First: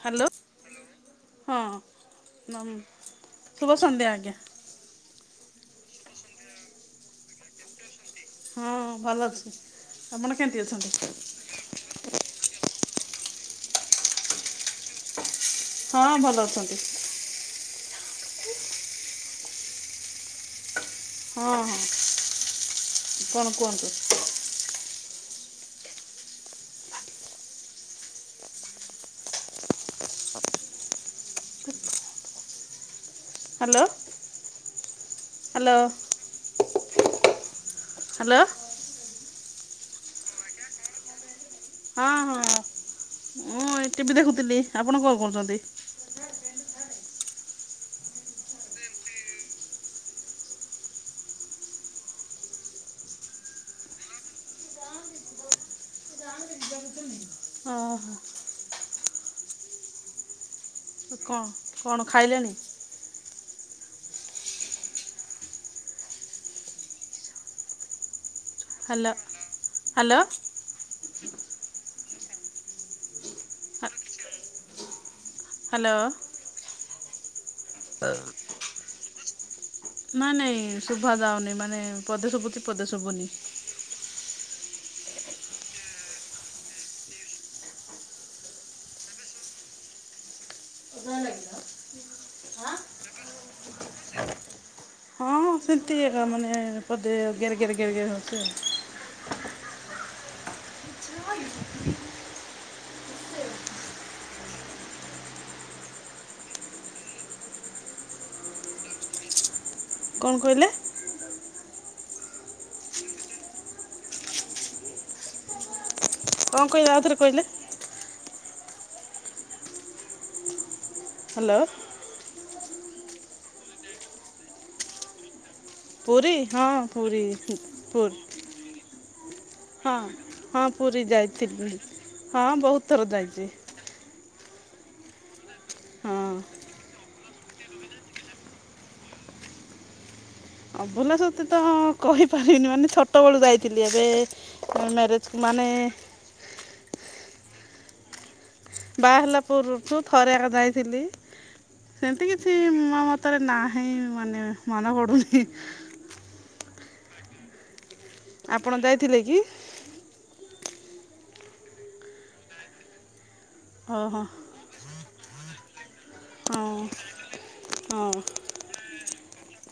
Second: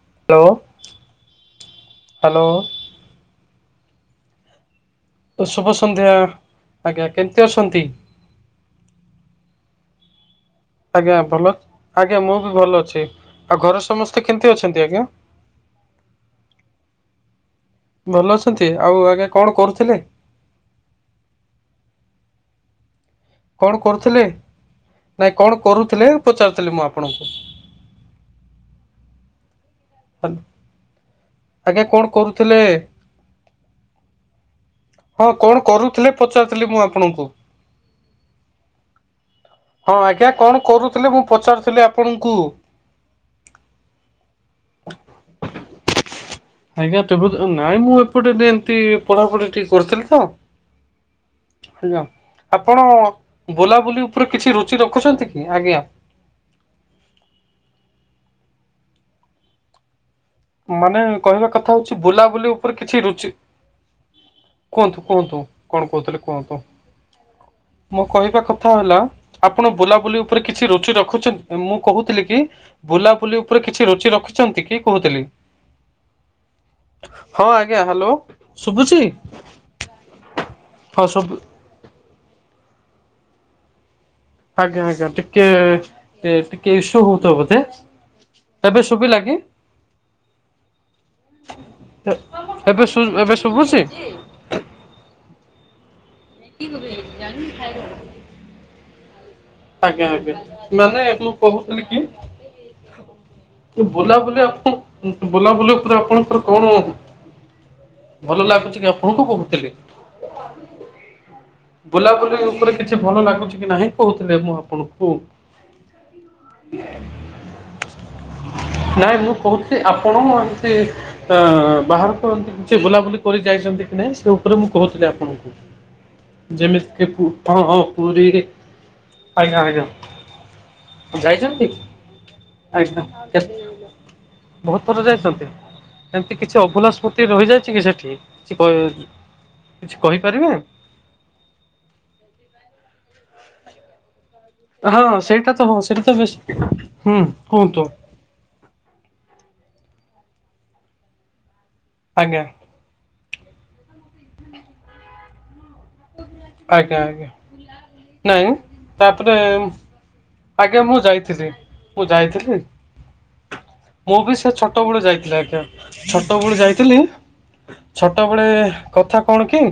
Hello. ହଁ, hello ଶୁଭ ସନ୍ଧ୍ୟା ଆଜ୍ଞା। ତ ଶୁଭ ସନ୍ଧ୍ୟା। ଆଜ୍ଞା, କେମତି ଅଛନ୍ତି? ହଁ, ଭଲ ଅଛି। ଆପଣ କେମିତି ଅଛନ୍ତି? ଆଜ୍ଞା ଭଲ। ଆଜ୍ଞା ମୁଁ ବି ଭଲ ଅଛି। ଆଉ ଘରେ ସମସ୍ତେ କେମିତି ଅଛନ୍ତି ଆଜ୍ଞା? ହଁ ଭଲ ଅଛନ୍ତି। ଭଲ ଅଛନ୍ତି, ଆଉ ଆଜ୍ଞା କଣ କରୁଥିଲେ? ହଁ ହଁ। କଣ କରୁଥିଲେ? ନାଇଁ କଣ କରୁଥିଲେ ପଚାରୁଥିଲି ମୁଁ ଆପଣଙ୍କୁ? ଆଜ୍ଞା କଣ କରୁଥିଲେ? ହାଲୋ! ହଁ କଣ କରୁଥିଲେ ପଚାରୁିଥିଲି ମୁଁ ଆପଣଙ୍କୁ? ହାଲୋ, ହଁ ଆଜ୍ଞା କଣ କରୁଥିଲେ ମୁଁ ପଚା ହଁ ହଁ ହଁ, ମୁଁ ଏଇ ଟିଭି ଦେଖୁଥିଲି, ଆପଣ କଣ କରୁଛନ୍ତି? ଆଜ୍ଞା ଟିଭ, ନାଇଁ ମୁଁ ଏପଟେ ଏମତି ପଢାପଢି ଟିକେ କରୁଥିଲି ତ! ଆଜ୍ଞା, ଆପଣ ବୁଲାବୁଲି ଉପରେ କିଛି ରୁଚି ରଖୁଛନ୍ତି କି? ଆଜ୍ଞା ଓ ହୋ ମାନେ କହିବା କଥା ହଉଛି ବୁଲାବୁଲି ଉପରେ କିଛି ରୁଚି କୁହନ୍ତୁ, କୁହନ୍ତୁ କଣ କହୁଥିଲେ କୁହନ୍ତୁ? ମୁଁ କହିବା କଥା ହେଲା ହ୍ୟାଲୋ ଆପଣ ହ୍ୟାଲୋ ବୁଲାବୁଲି ଉପରେ କି କିଛି ରୁଚି ରଖୁଛ ମୁଁ କହୁଥିଲି କି ବୁଲାବୁଲି ଉପରେ କିଛି ରୁଚି ରଖୁଛନ୍ତି କି କହୁଥିଲି। ହ୍ୟାଲୋ, ହଁ ଆଜ୍ଞା ହ୍ୟାଲୋ, ଶୁଭୁଛି ନାଇଁ ନାଇଁ ହଁ ଶୁଭା ସବୁ ଯାଉନି। ମାନେ ପଦେ ଶୁଭୁଛି, ପଦେ ଶୁଭୁନି। ଆଜ୍ଞା ଆଜ୍ଞା ଟିକେ, ଟିକେ ଇସୁ ହଉଥବ ବୋଧେ। ଏବେ ଶୁଭିଲା କି? ଏ ଏବେ ଶୁ ଏବେ ଶୁଭୁଛି? ହଁ ସେମିତି ଏକ ମାନେ ପଦେ ଗେରେ, ଗେରେ, ଗେରେ, ଗେରେ ହଉଚି ଆଉ ଅଜ୍ଞା, ଆଜ୍ଞ। ମାନେ, ମୁଁ କହୁଥିଲି କି କି ବୁଲାବୁଲି ଆପଣ, ବୁଲାବୁଲି ଉପରେ ଆପଣଙ୍କର କଣ ଭଲ ଲାଗୁଛି କି ଆପଣଙ୍କୁ? କହୁଥିଲି।। କଣ କହିଲେ? ବୁଲାବୁଲି ଉପରେ କିଛି ଭଲ ଲାଗୁଛି କି ନାହିଁ କହୁଥିଲି ମୁଁ ଆପଣଙ୍କୁ। କଣ କହିଲେ ଆଉଥରେ କହିଲେ। ନାଇଁ ମୁଁ କହୁଛି ଆପଣ ମୁଁ ଏମିତି ଅ ହ୍ୟାଲୋ ବାହାର କୁ କିଛି ବୁଲାବୁଲି କରି ଯାଇଛନ୍ତି କି ନାହିଁ, ସେ ଉପରେ ମୁଁ କହୁଥିଲି ଆପଣଙ୍କୁ। ପୁରୀ ହଁ ପୁରୀ ଯେମିତିକି [unintelligible] ହଁ ହୋଉ ପୁରୀ ପୁରୀରେ ଆଜ୍ଞା ଆଜ୍ଞା ହଁ ହଁ ପୁରୀ ଯାଇଛନ୍ତି ଯାଇଥିଲି ହଁ ବହୁତ ଥର ଆଜ୍ଞା କେ ଯାଇଛି ବହୁତ ଥର ଯାଇଛନ୍ତି, ହଁ ଏମତି କିଛି ଅଭୁଲା ସ ମୁତି ରହିଯାଇଛି କି ସେଠି। କ କିଛି କହିପାରିବେ? ଅଭୂଲା ସ୍ମୃତି ତ କହିପାରିବିନି ମାନେ ଛୋଟ ବେଳୁ ଯାଇଥିଲି। ଏବେ ହଁ ମ୍ୟାରେଜ୍ ସେଇଟା ମାନେ ତ ହଁ ସେଇଟା ତ ବେଶ ହୁଁ କୁହନ୍ତୁ। ବାହା ହେଲା ପୂର୍ବରୁ ଥରେ ଆକ ଯାଇଥିଲି ସେମିତି ଆଜ୍ଞା କିଛି ମ ତାରେ ନାହିଁ ମାନେ ମନେ ପଡୁନି। ଆଜ୍ଞା ଆଜ୍ଞା ନାଇଁ ଆପଣ ଯାଇଥିଲେ ତାପରେ କି ଆଜ୍ଞା ମୁଁ ଯାଇଥିଲି ମୁଁ ଯାଇଥିଲି ମୁଁ ଓହୋ ବି ସେ ଛୋ ଟ ବେଳୁ ଯାଇଥିଲି ଆଜ୍ଞା ଛୋଟ ବେଳୁ ହଁ ଯାଇଥିଲି। ହଁ ଛୋଟବେଳେ କଥା କଣ କି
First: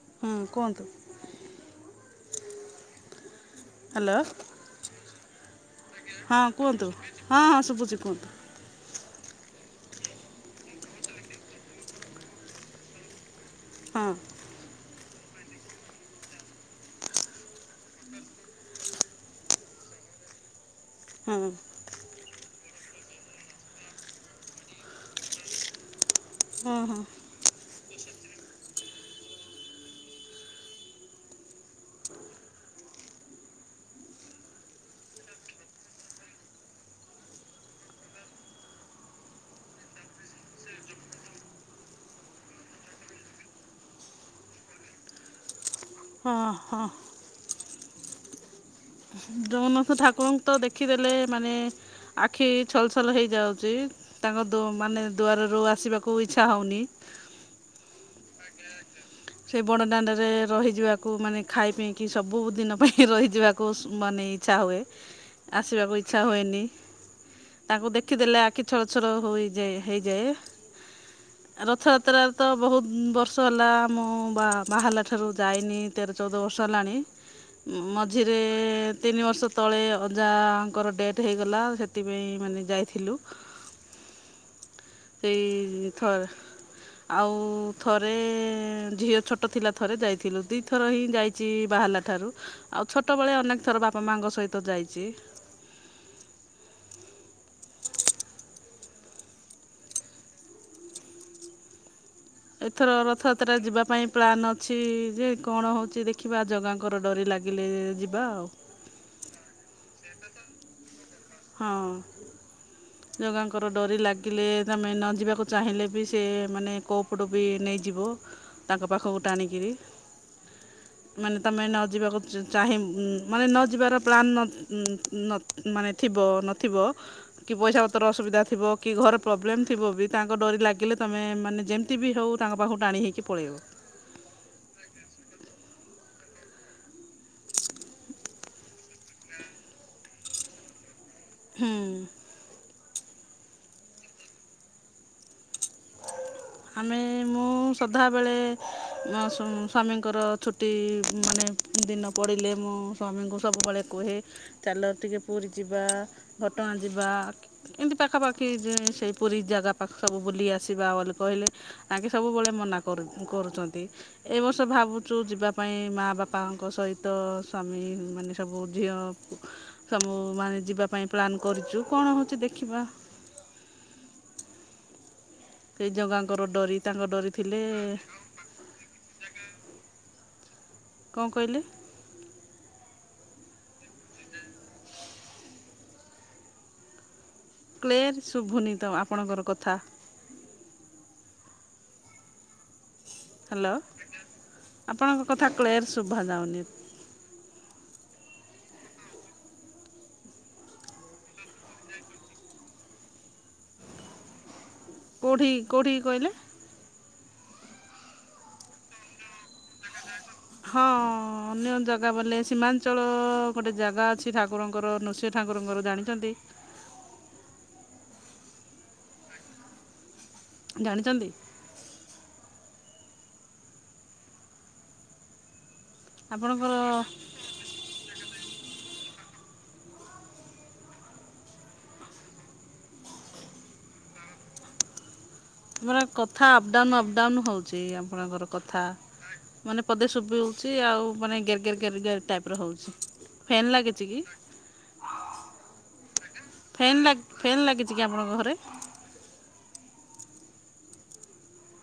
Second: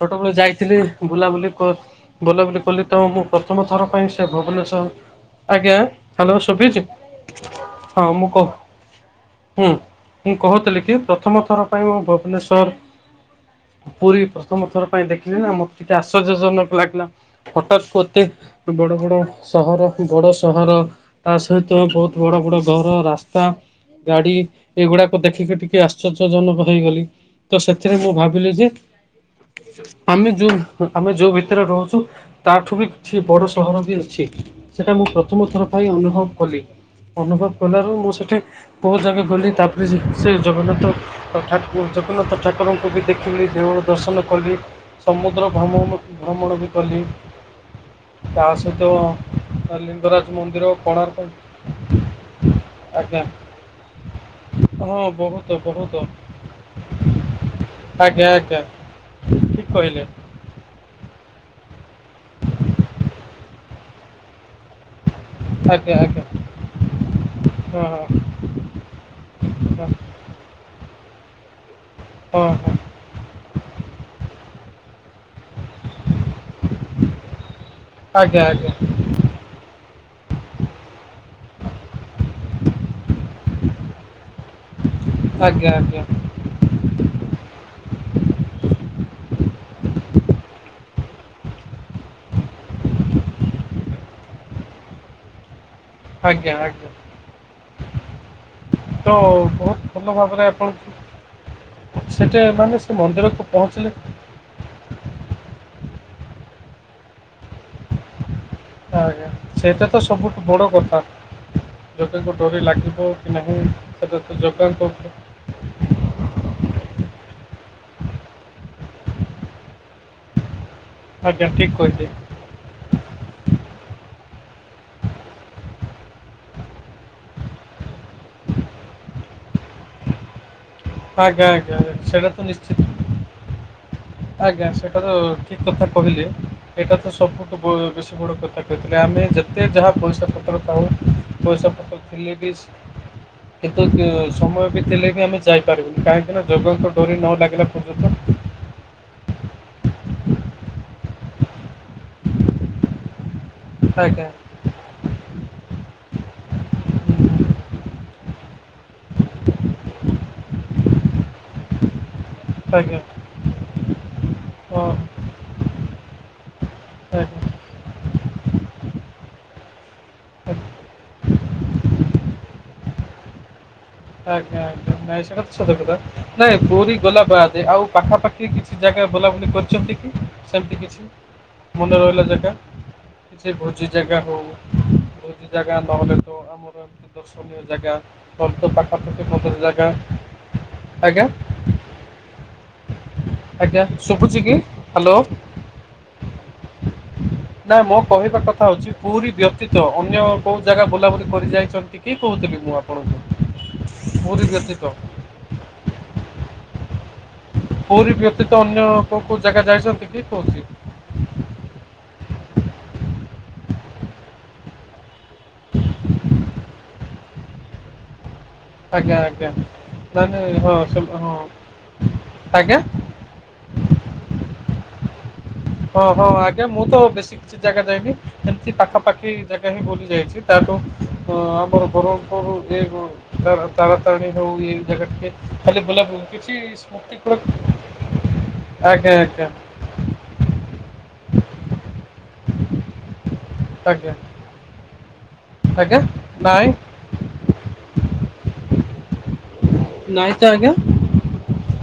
ଛୋଟବେଳେ ହଁ ଯାଇଥିଲି କୁହନ୍ତୁ ବୁଲାବୁଲି କ ବୁଲାବୁଲି କଲି ତ ମୁଁ ପ୍ରଥମଥର ପାଇଁ ହ୍ୟାଲୋ ସେ ଭୁବନେଶ୍ୱର ଆଜ୍ଞା। ହ୍ୟାଲୋ ହଁ କୁହନ୍ତୁ ହଁ ସୁଭିଚି ଶୁଭୁଛି ହଁ କୁହନ୍ତୁ ମୁଁ କହୁ ହୁଁ ମୁଁ କହୁଥିଲି କି ପ୍ରଥମ ଥର ପାଇଁ ମୁଁ ଭୁବନେଶ୍ୱର ହଁ ପୁରୀ ପ୍ରଥମ ଥର ପାଇଁ ଦେଖିଲି ନା ମତେଟିକେ ଆଶ୍ଚର୍ଯ୍ୟଜନକ ଲାଗିଲା। ହଠାତ୍ ଏତେ ବଡ ବଡ ସହର ବଡ ସହର। ତା ହଁ ସହିତ ବହୁତ ବଡ ବଡ ଘର ରାସ୍ତା ଗାଡି ଏଗୁଡାକ ଦେଖିକି ଟିକେ ଆଶ୍ଚର୍ଯ୍ୟଜନକ ହଁ ହଁ ହେଇଗଲି ତ ସେଥିରେ ମୁଁ ଭା ଥିଲି ଯେ ଆମେ ଯୋଉ ଆମେ ଯୋଉ ଭିତରେ ରହୁଛୁ। ତାଠୁ ବି କିଛି ବଡ଼ ସହର ବି ଅଛି ସେଇଟା ମୁଁ ପ୍ରଥମ ଥର ପାଇଁ ଅନୁଭବ କଲି। ଅନୁଭବ କଲାରୁ ମୁଁ ସେଇଠି ବହୁତ ଜାଗା ଗଲି ତାପରେ ସେ ଜଗନ୍ନାଥ ଠା ଜଗନ୍ନାଥ ଠାକୁରଙ୍କୁ ବି ଦେ ଦେଉଳ ଦର୍ଶନ କଲି ସମୁଦ୍ର ହଁ ଭ୍ରମଣ ବି ହଁ କଲି। ତା ସହିତ ଜଗନ୍ନାଥ ଲିଙ୍ଗରାଜ ଠାକୁରଙ୍କୁ ତ ମନ୍ଦିର ଦେଖିଦେଲେ କୋଣାର୍କ ମାନେ ଆଖି ଛଲ ଛଲ ଆଜ୍ଞା ହେଇଯାଉଛି ତାଙ୍କ ମାନେ ହଁ ବହୁତ ଦୁଆରରୁୁ ବହୁତ ଆସିବାକୁ ଇ ଇଚ୍ଛା ହୋଉନି। ଆଜ୍ଞା ଆଜ୍ଞା। ସେଇ ଠିକ ବଡ଼ କହିଲେ। ଦାଣ୍ଡରେ ରହିଯିବା। କୁ ମାନେ ଖାଇପିକି ସବୁଦିନ ପାଇଁ ରହିଯିବାକୁ ମାନେ ଇଚ୍ଛା ହୁଏ। ଆଜ୍ଞା ଆସିବାକୁ ଇଛା ଆଜ୍ଞା ହୁଏନି ହଁ ତାଙ୍କୁ ଦେଖିଦେଲେ ଆଖି ଛଳ ଛଳ ହୋଇଯାଏ ହଁ ହେଇଯାଏ ରଥଯାତ୍ରା ହଁ ତ ହଁ ବହୁତ ବର୍ଷ ହେଲା ମୁଁ ବା ବାହାଲା ଠାରୁ ଯାଇନି। ତେର ଚଉଦ ବର୍ଷ ହେଲାଣି ମଝିରେ ଆଜ୍ଞା ଆଜ୍ଞା ତିନି ବର୍ଷ ତଳେ ଅଜାଙ୍କର ଡେଟ୍ ହେଇଗଲା ଆଉ ସେଥିପାଇଁ ମାନେ ଯାଇଥିଲୁ। ଆଜ୍ଞା ଆଜ୍ଞା। ସେଇଥର ଆଉ ଥରେ ଝିଅ ଛୋଟ ଥିଲା ଥରେ ଯାଇଥିଲୁ ଦି ଥର ହିଁ ଯାଇ ଚି ବାହାରିଲା ଠାରୁ ଆଉ ଛୋଟବେଳେ ଅନେକ ଥର ବାପା ମାଆଙ୍କ ସହିତ ଯାଇଛି। ଆଜ୍ଞା ଆଜ୍ଞା ତ ବହୁତ ଭଲ ଭାବରେ ଆପଣଙ୍କୁ ସେଠେ ମାନେ ଏଥର ସେ ମନ୍ଦିରକୁ ରଥଯାତ୍ରା ଯିବା ପହଞ୍ଚିଲେ ପାଇଁ ପ୍ଲାନ୍ ଅଛି ଯେ କଣ ହୋଉଚି ଦେଖିବା ଜଗାଙ୍କର ଡରି ଲାଗିଲେ ଯିବା ଆଉ ଆଜ୍ଞା ସେଇଟା ତ ସବୁଠୁ ବଡ କଥା। ହଁ ଜାଗା ଙ୍କ ଡୋରି ଲାଗିବ କି ନାହିଁ ଜଗାଙ୍କର ଡୋରି ସେଟ ତ ଲାଗିଲେ ଜାଗା ତମେ ଙ୍କ ନ ଉପ ଯିବାକୁ ଚାହିଁଲେ ବି ସେ ମାନେ କଉପଟ ବି ନେଇଯିବ ତାଙ୍କ ପାଖକୁ ଟାଣିକିରି। ମାନେ ଆଜ୍ଞା ତମେ ଠିକ୍ ନ କହିଲେ ଯିବାକୁ ଚାହିଁ ମାନେ ନ ଯିବାର ପ୍ଲାନ୍ ନ ମାନେ ଥିବ ନଥିବ କି ପଇସା ପତ୍ର ଅସୁବିଧାଥିବ କି ଘରେ ପ୍ରୋବ୍ଲେମ୍ ଥିବ ବି ତାଙ୍କ ଡରି ଲାଗିଲେ ତମେ ଆଜ୍ଞା ମାନେ ଆଜ୍ଞା ଯେମିତି ବି ସେଇଟା ହେଉ ତ ତାଙ୍କ ନିଶ୍ଚିତ ପାଖକୁ ଟାଣି ହେଇକି ପଳେଇବ। ଆଜ୍ଞା ସେଟା ତ ଠିକ କଥା କହିଲେ। ଏଇଟା ତ ସବୁଠୁ ବେଶୀ ବଡ଼ କଥା କହିଥିଲେ ଆମେ ଯେତେ ଯାହା ପଇସା ପତ୍ର ଥାଉ ପଇସା ପତ୍ର ହୁଁ [unintelligible] କେତେ ସମୟ ବିତେଲେ ବି ଆମେ ଯାଇପାରିବନି କାହିଁକିନା ଜଗା ଙ୍କ ଆମେ ଡୋରି ନ ମୁଁ ଲାଗିଲା ପର୍ଯ୍ୟନ୍ତ ସଦାବେଳେ ମୋ ସ ସ୍ୱାମୀଙ୍କର ଛୁଟି ମାନେ ଦିନ ପଡିଲେ ମୋ ସ୍ଵାମୀଙ୍କୁ ସବୁବେଳେ କୁହେ ଆଜ୍ଞା ଚାଲ ଟିକେ ପୁରୀ ଯିବା, ଘଟଗାଁ ଯିବା। ହୁଁ, ହୁଁ। ଏମିତି ପାଖାପାଖି ସେଇ ପୁରୀ ଜାଗା ପାଖ ସବୁ ବୁଲି ଶିବା ବୋଲି କହିଲେ ଆଙ୍କେ ସବୁବେଳେ ମନା ଆଜ୍ଞା କରୁ କରୁଚନ୍ତି ଏ ବର୍ଷ ହଁ ଭାବୁ ଯେଉ ଯିବା ପାଇଁ ମାଆ ବାପାଙ୍କ ସହିତ ଆଜ୍ଞା ସ୍ୱାମୀ ମାନେ ସବୁ ଝିଅ ସବୁ ମାନେ ଯିବା ପାଇଁ ପ୍ଲାନ୍ କରିଛୁ କଣ ହଉଛି ଦେଖିବା। ଆଜ୍ଞା ଆଜ୍ଞା ନାଇଁ ସେ ଟା ସତ ସେଇ କଥା ଜଗାଙ୍କର ନାଇଁ ଡୋରି ପୁରୀ ତାଙ୍କ ଗଲା ଡୋରି ଥିଲେ ବାହା ଆଉ ପାଖାପାଖି କି କିଛି ଜାଗାରେ ବୁଲାବୁଲି କରିଛନ୍ତି କି ସେମିତି କିଛି? କଣ କହିଲେ? ମନେ ରହିଲା ଜାଗା କିଛି ଭୋଜି ଜାଗା ହଉ ଭୋଜି ଜାଗା ନହେଲେ ଯୋଉ ଆମର ଦର୍ଶନୀୟ ଜାଗା କ୍ଲିୟର ଶୁଭୁନି [unintelligible] ତ ପାଖ ଦଶ ଆପଣଙ୍କର ପନ୍ଦର କଥା ଜାଗା ଆଜ୍ଞା। ହ୍ୟାଲୋ ଆଜ୍ଞା ଶୁଭୁଛି କି? ଆପଣଙ୍କ ହ୍ୟାଲୋ କଥା କ୍ଳେୟର ଶୁଭା ଯାଉନି। ନା ମୋ କହିବା କଥା ହଉଛି ପୁରୀ ବ୍ୟତୀତ ଅନ୍ୟ କୋଉ ଜାଗା ବୁଲାବୁଲି କରି ଯାଇଛନ ଟିକି କହୁଥିଲି ମୁଁ ଆପଣଙ୍କୁ ପୁରୀ ବ୍ୟତୀତ। କେଉଠିକି କେଉଠି କି କହିଲେ? ପୁରୀ ବ୍ୟତୀତ ଅନ୍ୟ କୋଉ କୋଉ ଜାଗା ଯାଇଛନ୍ତି କି କହୁଛି। ହଁ ଅନ୍ୟ ଜାଗା ବୋଲେ ସୀମାଞ୍ଚଳ ଗୋଟେ ଜାଗା ଅଛି ଠାକୁରଙ୍କର ନୃସିିଂହ ଠାକୁରଙ୍କର ଜାଣିଛନ୍ତି? ଆଜ୍ଞା ଆଜ୍ଞା ମାନେ ହଁ ସେ ଜାଣିଛନ୍ତି ହଁ ଆଜ୍ଞା। ହଁ ହଁ ଆଜ୍ଞା ଆପଣଙ୍କର ମୁଁ ତ ବେଶୀ କିଛି ଜାଗା ଯାଇନି ଏମିତି ପାଖାପାଖି ଜାଗା ହିଁ ବୁଲିଯାଇଛି ତାଠୁ ଆମର ବର ହଉ ହଉ ଯେ ଗୁ ତାରାତାରଣୀ ହଉ ଏ ଜାଗା ଟିକେ ଖାଲି ମାନେ ବୁଲାବୁଲି କଥା କିଛି ଅପଡାଉନ ସ୍ମୃତି କ ଅପଡାଉନ ହଉଛି ଆପଣଙ୍କର କଥା ଆଜ୍ଞା ଆଜ୍ଞା ମାନେ ପଦେ ଶୁଭୁଉଛି ଆଉ ମାନେ ଗେର ଗେର ଗେର ଗେ ଟାଇପ୍ ର ହଉଛି। ଫେନ୍ ଲାଗିଛି ଆଜ୍ଞା କି? ଆଜ୍ଞା ନାଇଁ ଆଜ୍ଞା। ନାଇଁ ତ ଆଜ୍ଞା।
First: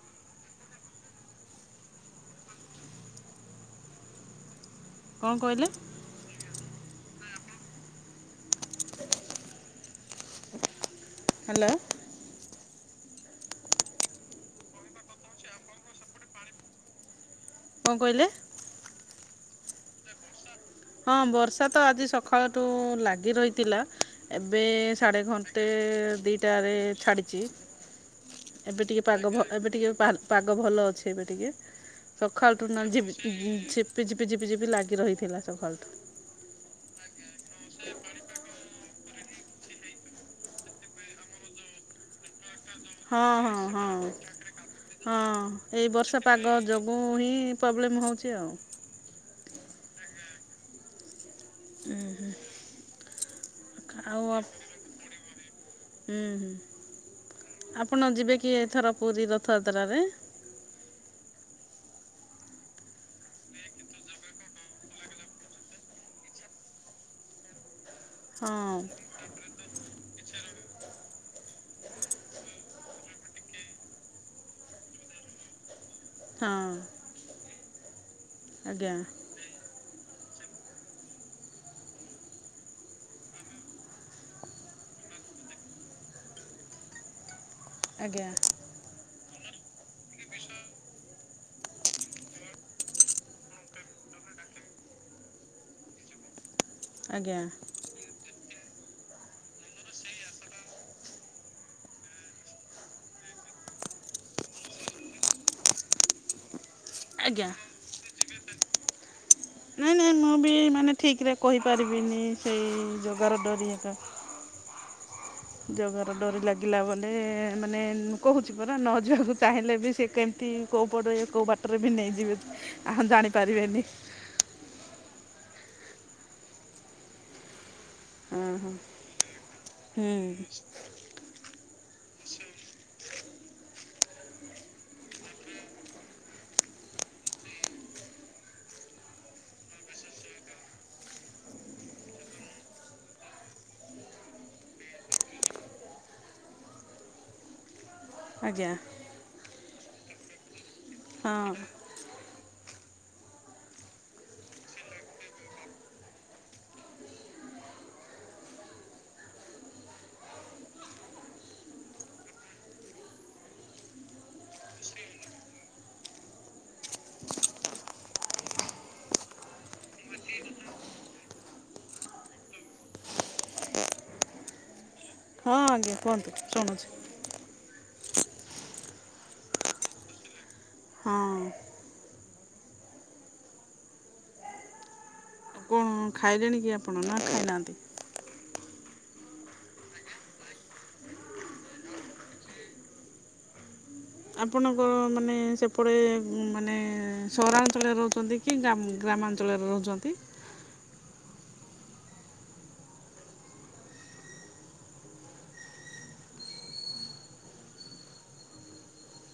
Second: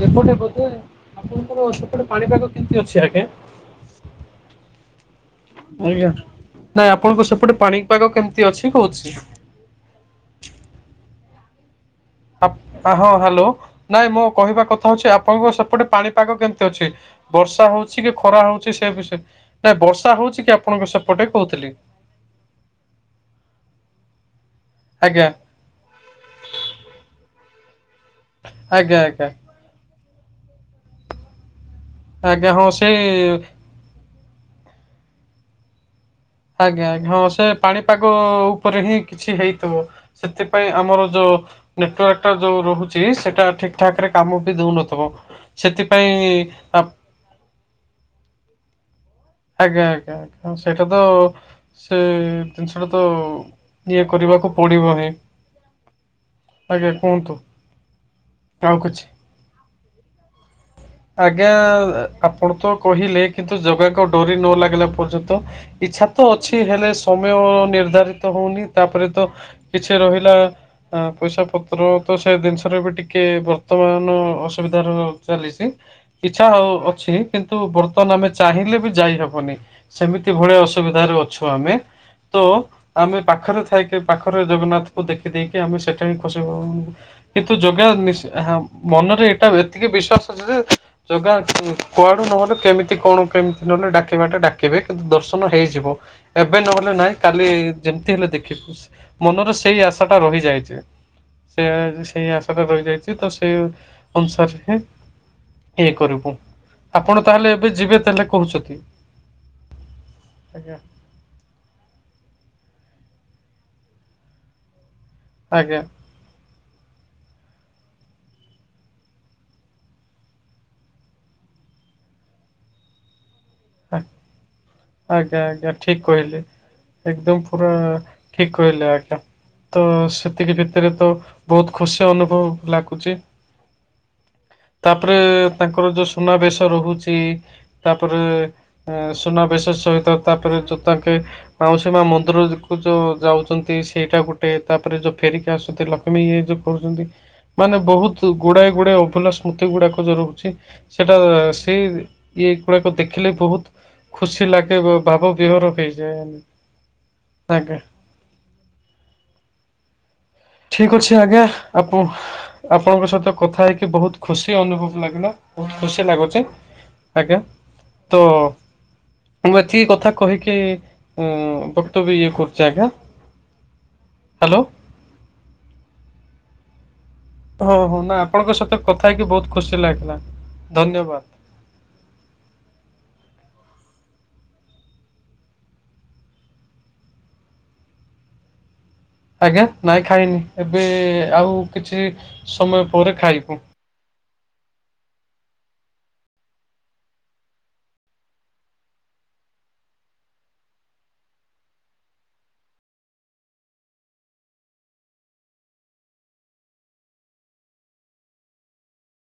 ଏପଟେ ବୋଧେ ଆପଣଙ୍କର ସେପଟେ ପାଣିପାଗ କେମିତି ଅଛି ଆଜ୍ଞା? କଣ କହିଲେ? ଆଜ୍ଞା ନାଇଁ ଆପଣଙ୍କୁ ସେପଟେ ପାଣିପାଗ କେମିତି ଅଛି କହୁଛି। ହ୍ୟାଲୋ। ଆପ୍ ଆଁ ହଁ ହ୍ୟାଲୋ ନାଇଁ ମୁଁ କହିବା କଥା ହଉଛି ଆପଣଙ୍କ ସେପଟେ ପାଣିପାଗ କେମିତି ଅଛି। ବର୍ଷା କଣ ହୋଉଚି କି କହିଲେ ଖରା ହୋଉଚି ସେ ବିଷୟରେ ନାଇଁ ବର୍ଷା ହୋଉଚି କି ଆପ ହଁ ବର୍ଷା ତ ଆଜି ସଖାଳଟୁ ଲାଗି ରହିଥିଲା ଏବେ ସାଢ଼େ ଆଜ୍ଞା ଘଣ୍ଟେ ଦିଇଟାରେ ଛାଡ଼ିଚି। ଏବେ ଆଜ୍ଞା ଟିକେ ପାଗ ଆଜ୍ଞା ଭ ଏବେ ଟିକେ ପାହାଲ ପାଗ ଭଲ ଅଛି ଏବେ ଟିକେ। ଆଜ୍ଞା ହଁ ସଖାଳଠୁ ନା ସେ ଝିପିଝିପି ଝିପିଝିପି ଝିପି ଝିପି ଲାଗି ରହିଥିଲା ସଖାଳଠୁ। ଆଜ୍ଞା ଆଜ୍ଞା ହଁ ସେ ପାଣିପାଗ ଉପରେ ହିଁ କିଛି ହେଇଥିବ। ସେଥିପାଇଁ ଆମର ଯୋଉ ନେଟୱାର୍କ ଟା ଯୋଉ ରହୁ ଚି ହଁ ସେଟା ହଁ ଠିକ୍ ଠାକ୍ ହଁ ରେ କାମ ବି ଦଉନଥିବ ହଁ ଏଇ ବର୍ଷା ସେଥିପାଇଁ ପାଗ ତା ଯୋଗୁଁ ହିଁ ପ୍ରୋବ୍ଲେମ୍ ହଉଛି ଆଉ। ଆଜ୍ଞା ଆଜ୍ଞା ଆଜ୍ଞା ସେଇଟା ତ ଉଁ ସେ ହୁଁ। ଜିନିଷଟା ତ ଇଏ ଆଉ ହୁଁ କରିବାକୁ ପଡି଼ବ ହିଁ। ଆଜ୍ଞା କୁହନ୍ତୁ। ଆପଣ ଯିବେ କି ଆଉ ଏଥର କିଛି ପୁରୀ ରଥଯାତ୍ରାରେ। ଆଜ୍ଞା ଆପଣ ତ କହିଲେ କିନ୍ତୁ ଜଗାକ ଡରି ନ ଲାଗିଲା ପର୍ଯ୍ୟନ୍ତ ଇଚ୍ଛା ତ ଅଛି ହେଲେ ସମୟ ନିର୍ଦ୍ଧାରିତ ହଁ ହଉନି ତାପରେ ତ କିଛି ରହିଲା ଆ ପଇସା ପତ୍ର ତ ସେ ଜିନିଷରେ ବି ଟିକେ ବର୍ତ୍ତମାନ ଅସୁବିଧାର ଚାଲିଛି। ଇଚ୍ଛା ହଉ ହଁ ଅଛି କିନ୍ତୁ ବର୍ତ୍ତମାନ ଆମେ ଚାହିଁଲେ ବି ଆଜ୍ଞା ଯାଇହବନି। ସେମିତି ଭଳି ଅସୁବିଧାରେ ଅଛୁ ଆମେ ତ ଆମେ ପାଖରେ ଥାଇକି ପାଖରେ ଜଗନ୍ନାଥଙ୍କୁ ଦେଖିଦେଇକି ଆମେ ସେଠା ହିଁ ଖୁସି କିନ୍ତୁ ଯୋଗା ଆଜ୍ଞା ନିଶି ହଁ ମନରେ ଏଇଟା ଏତିକି ବିଶ୍ଵାସ ଅଛି ଯେ ଜଗା କୁଆଡ଼ୁ ନହଲେ କେମିତି କଣ କେମିତି ନହଲେ ଡାକିବା ଟା ଡାକିବେ କିନ୍ତୁ ଦର୍ଶନ ହେଇଯିବ। ଏବେ ନହେଲେ ନାହିଁ ଆଜ୍ଞା କାଲି ଯେମିତି ହେଲେ ଦେଖିବି ମନରେ ସେଇ ଆଶା ଟା ରହିଯାଇଛି। ସେଆ ସେଇ ଆଶା ଟା ରହିଯାଇଛି ତ ସେଇ ଅନୁସାରେ ହିଁ ଇଏ କରିବୁ। ଆପଣ ଆଜ୍ଞା। ତାହେଲେ ଏବେ ଯିବେ ତାହେଲେ କହୁଛନ୍ତି ଆଜ୍ଞା। ଠିକ୍ ରେ କହିପାରିବିନି ସେଇ ଜଗାର ଡରି ଏକା ଆଜ୍ଞା ଜଗାର ଡରି ଲାଗିଲା ବଲେ ମାନେ କହୁଛି ପରା ନ ଯିବାକୁ ଚାହିଁଲେ ବି ସେ କେମିତି ତି କୋଉ ପଟେ କଉ ବାଟରେ ବି ନେଇଯିବେ ଆ ଜାଣିପାରିବେନି। ଆଜ୍ଞା ଆଜ୍ଞା ଠିକ୍ କହିଲେ। ଏକଦମ୍ ପୁରା ହଁ ଠିକ୍ ହଁ କହିଲେ ଆଜ୍ଞା ତ ହୁଁ ସେତିକି ଭିତ୍ ସେଥିରେ ତ ବହୁତ ଖୁସି ଅନୁଭବ ଲାଗୁଛି। ତାପରେ ତାଙ୍କର ଯୋଉ ସୁନାବେଶ ରହୁଛି ତାପରେ ଉଁ ସୁନାବେଶ ସହିତ ତାପରେ ଯୋଉ ତାଙ୍କେ ମାଉସୀ ମା ମନ୍ଦିରକୁ ଯୋଉ ଯାଉଛନ୍ତି ସେଇଟା ଗୋଟେ ତାପରେ ଯୋଉ ଫେରିକି ଆସୁଥିଲ ଆମେ ଇଏ ଯୋଉ କରୁଛନ୍ତି ମାନେ ବହୁତ ଗୋଡାଏ ଆଜ୍ଞା ଗୋଡାଏ ଅଭୁଲା ସ୍ମୃତି ଗୁଡାକ ଯୋଉ ରହୁଛି ସେଟା ହଁ ସେ ଇଏ ଗୁଡାକ ଦେଖି ଦେଖିଲେ ବହୁତ ଖୁସି ଲାଗେ ବ ଭାବ ବିହର ହେଇଯାଏ ଆଜ୍ଞା। ଠିକ ଅଛି ଆଜ୍ଞା ଆପଣ ଆପଣଙ୍କ ସହିତ କଥା ହେଇକି ବହୁତ ଖୁସି ଅନୁଭବ ଲାଗିଲା ବହୁତ ଖୁସି ଲାଗୁଚ। ଆଜ୍ଞା ତ ମୁଁ ଏତିକି କଥା କହିକି ଉଁ ବକ୍ତବ ଇଏ କରୁଛି ଆଜ୍ଞା। ହ୍ୟାଲୋ। ହଁ ଆଜ୍ଞା କୁହନ୍ତୁ ଶୁଣୁଛି। ହଁ ହଁ ନା ଆପଣଙ୍କ ସହିତ କଥା ହେଇକି ବହୁତ ଖୁସି ଲାଗିଲା ଧନ୍ୟବାଦ। ହଁ ହଁ ଖାଇଲେଣି କି ଆପଣ ନା ଖାଇନାହାନ୍ତି? ଆଜ୍ଞା ନାଇଁ ଖାଇନି ଏବେ ଆଉ କିଛି ସମୟ ପରେ ଖାଇବୁ। ଆପଣଙ୍କ ମାନେ ସେପଟେ ମାନେ ସହରାଞ୍ଚଳରେ ରହୁଛନ୍ତି। କିନ୍ତି ଜାଣିଲ ଗ୍ରାମାଞ୍ଚଳରେ ରହୁଛନ୍ତି?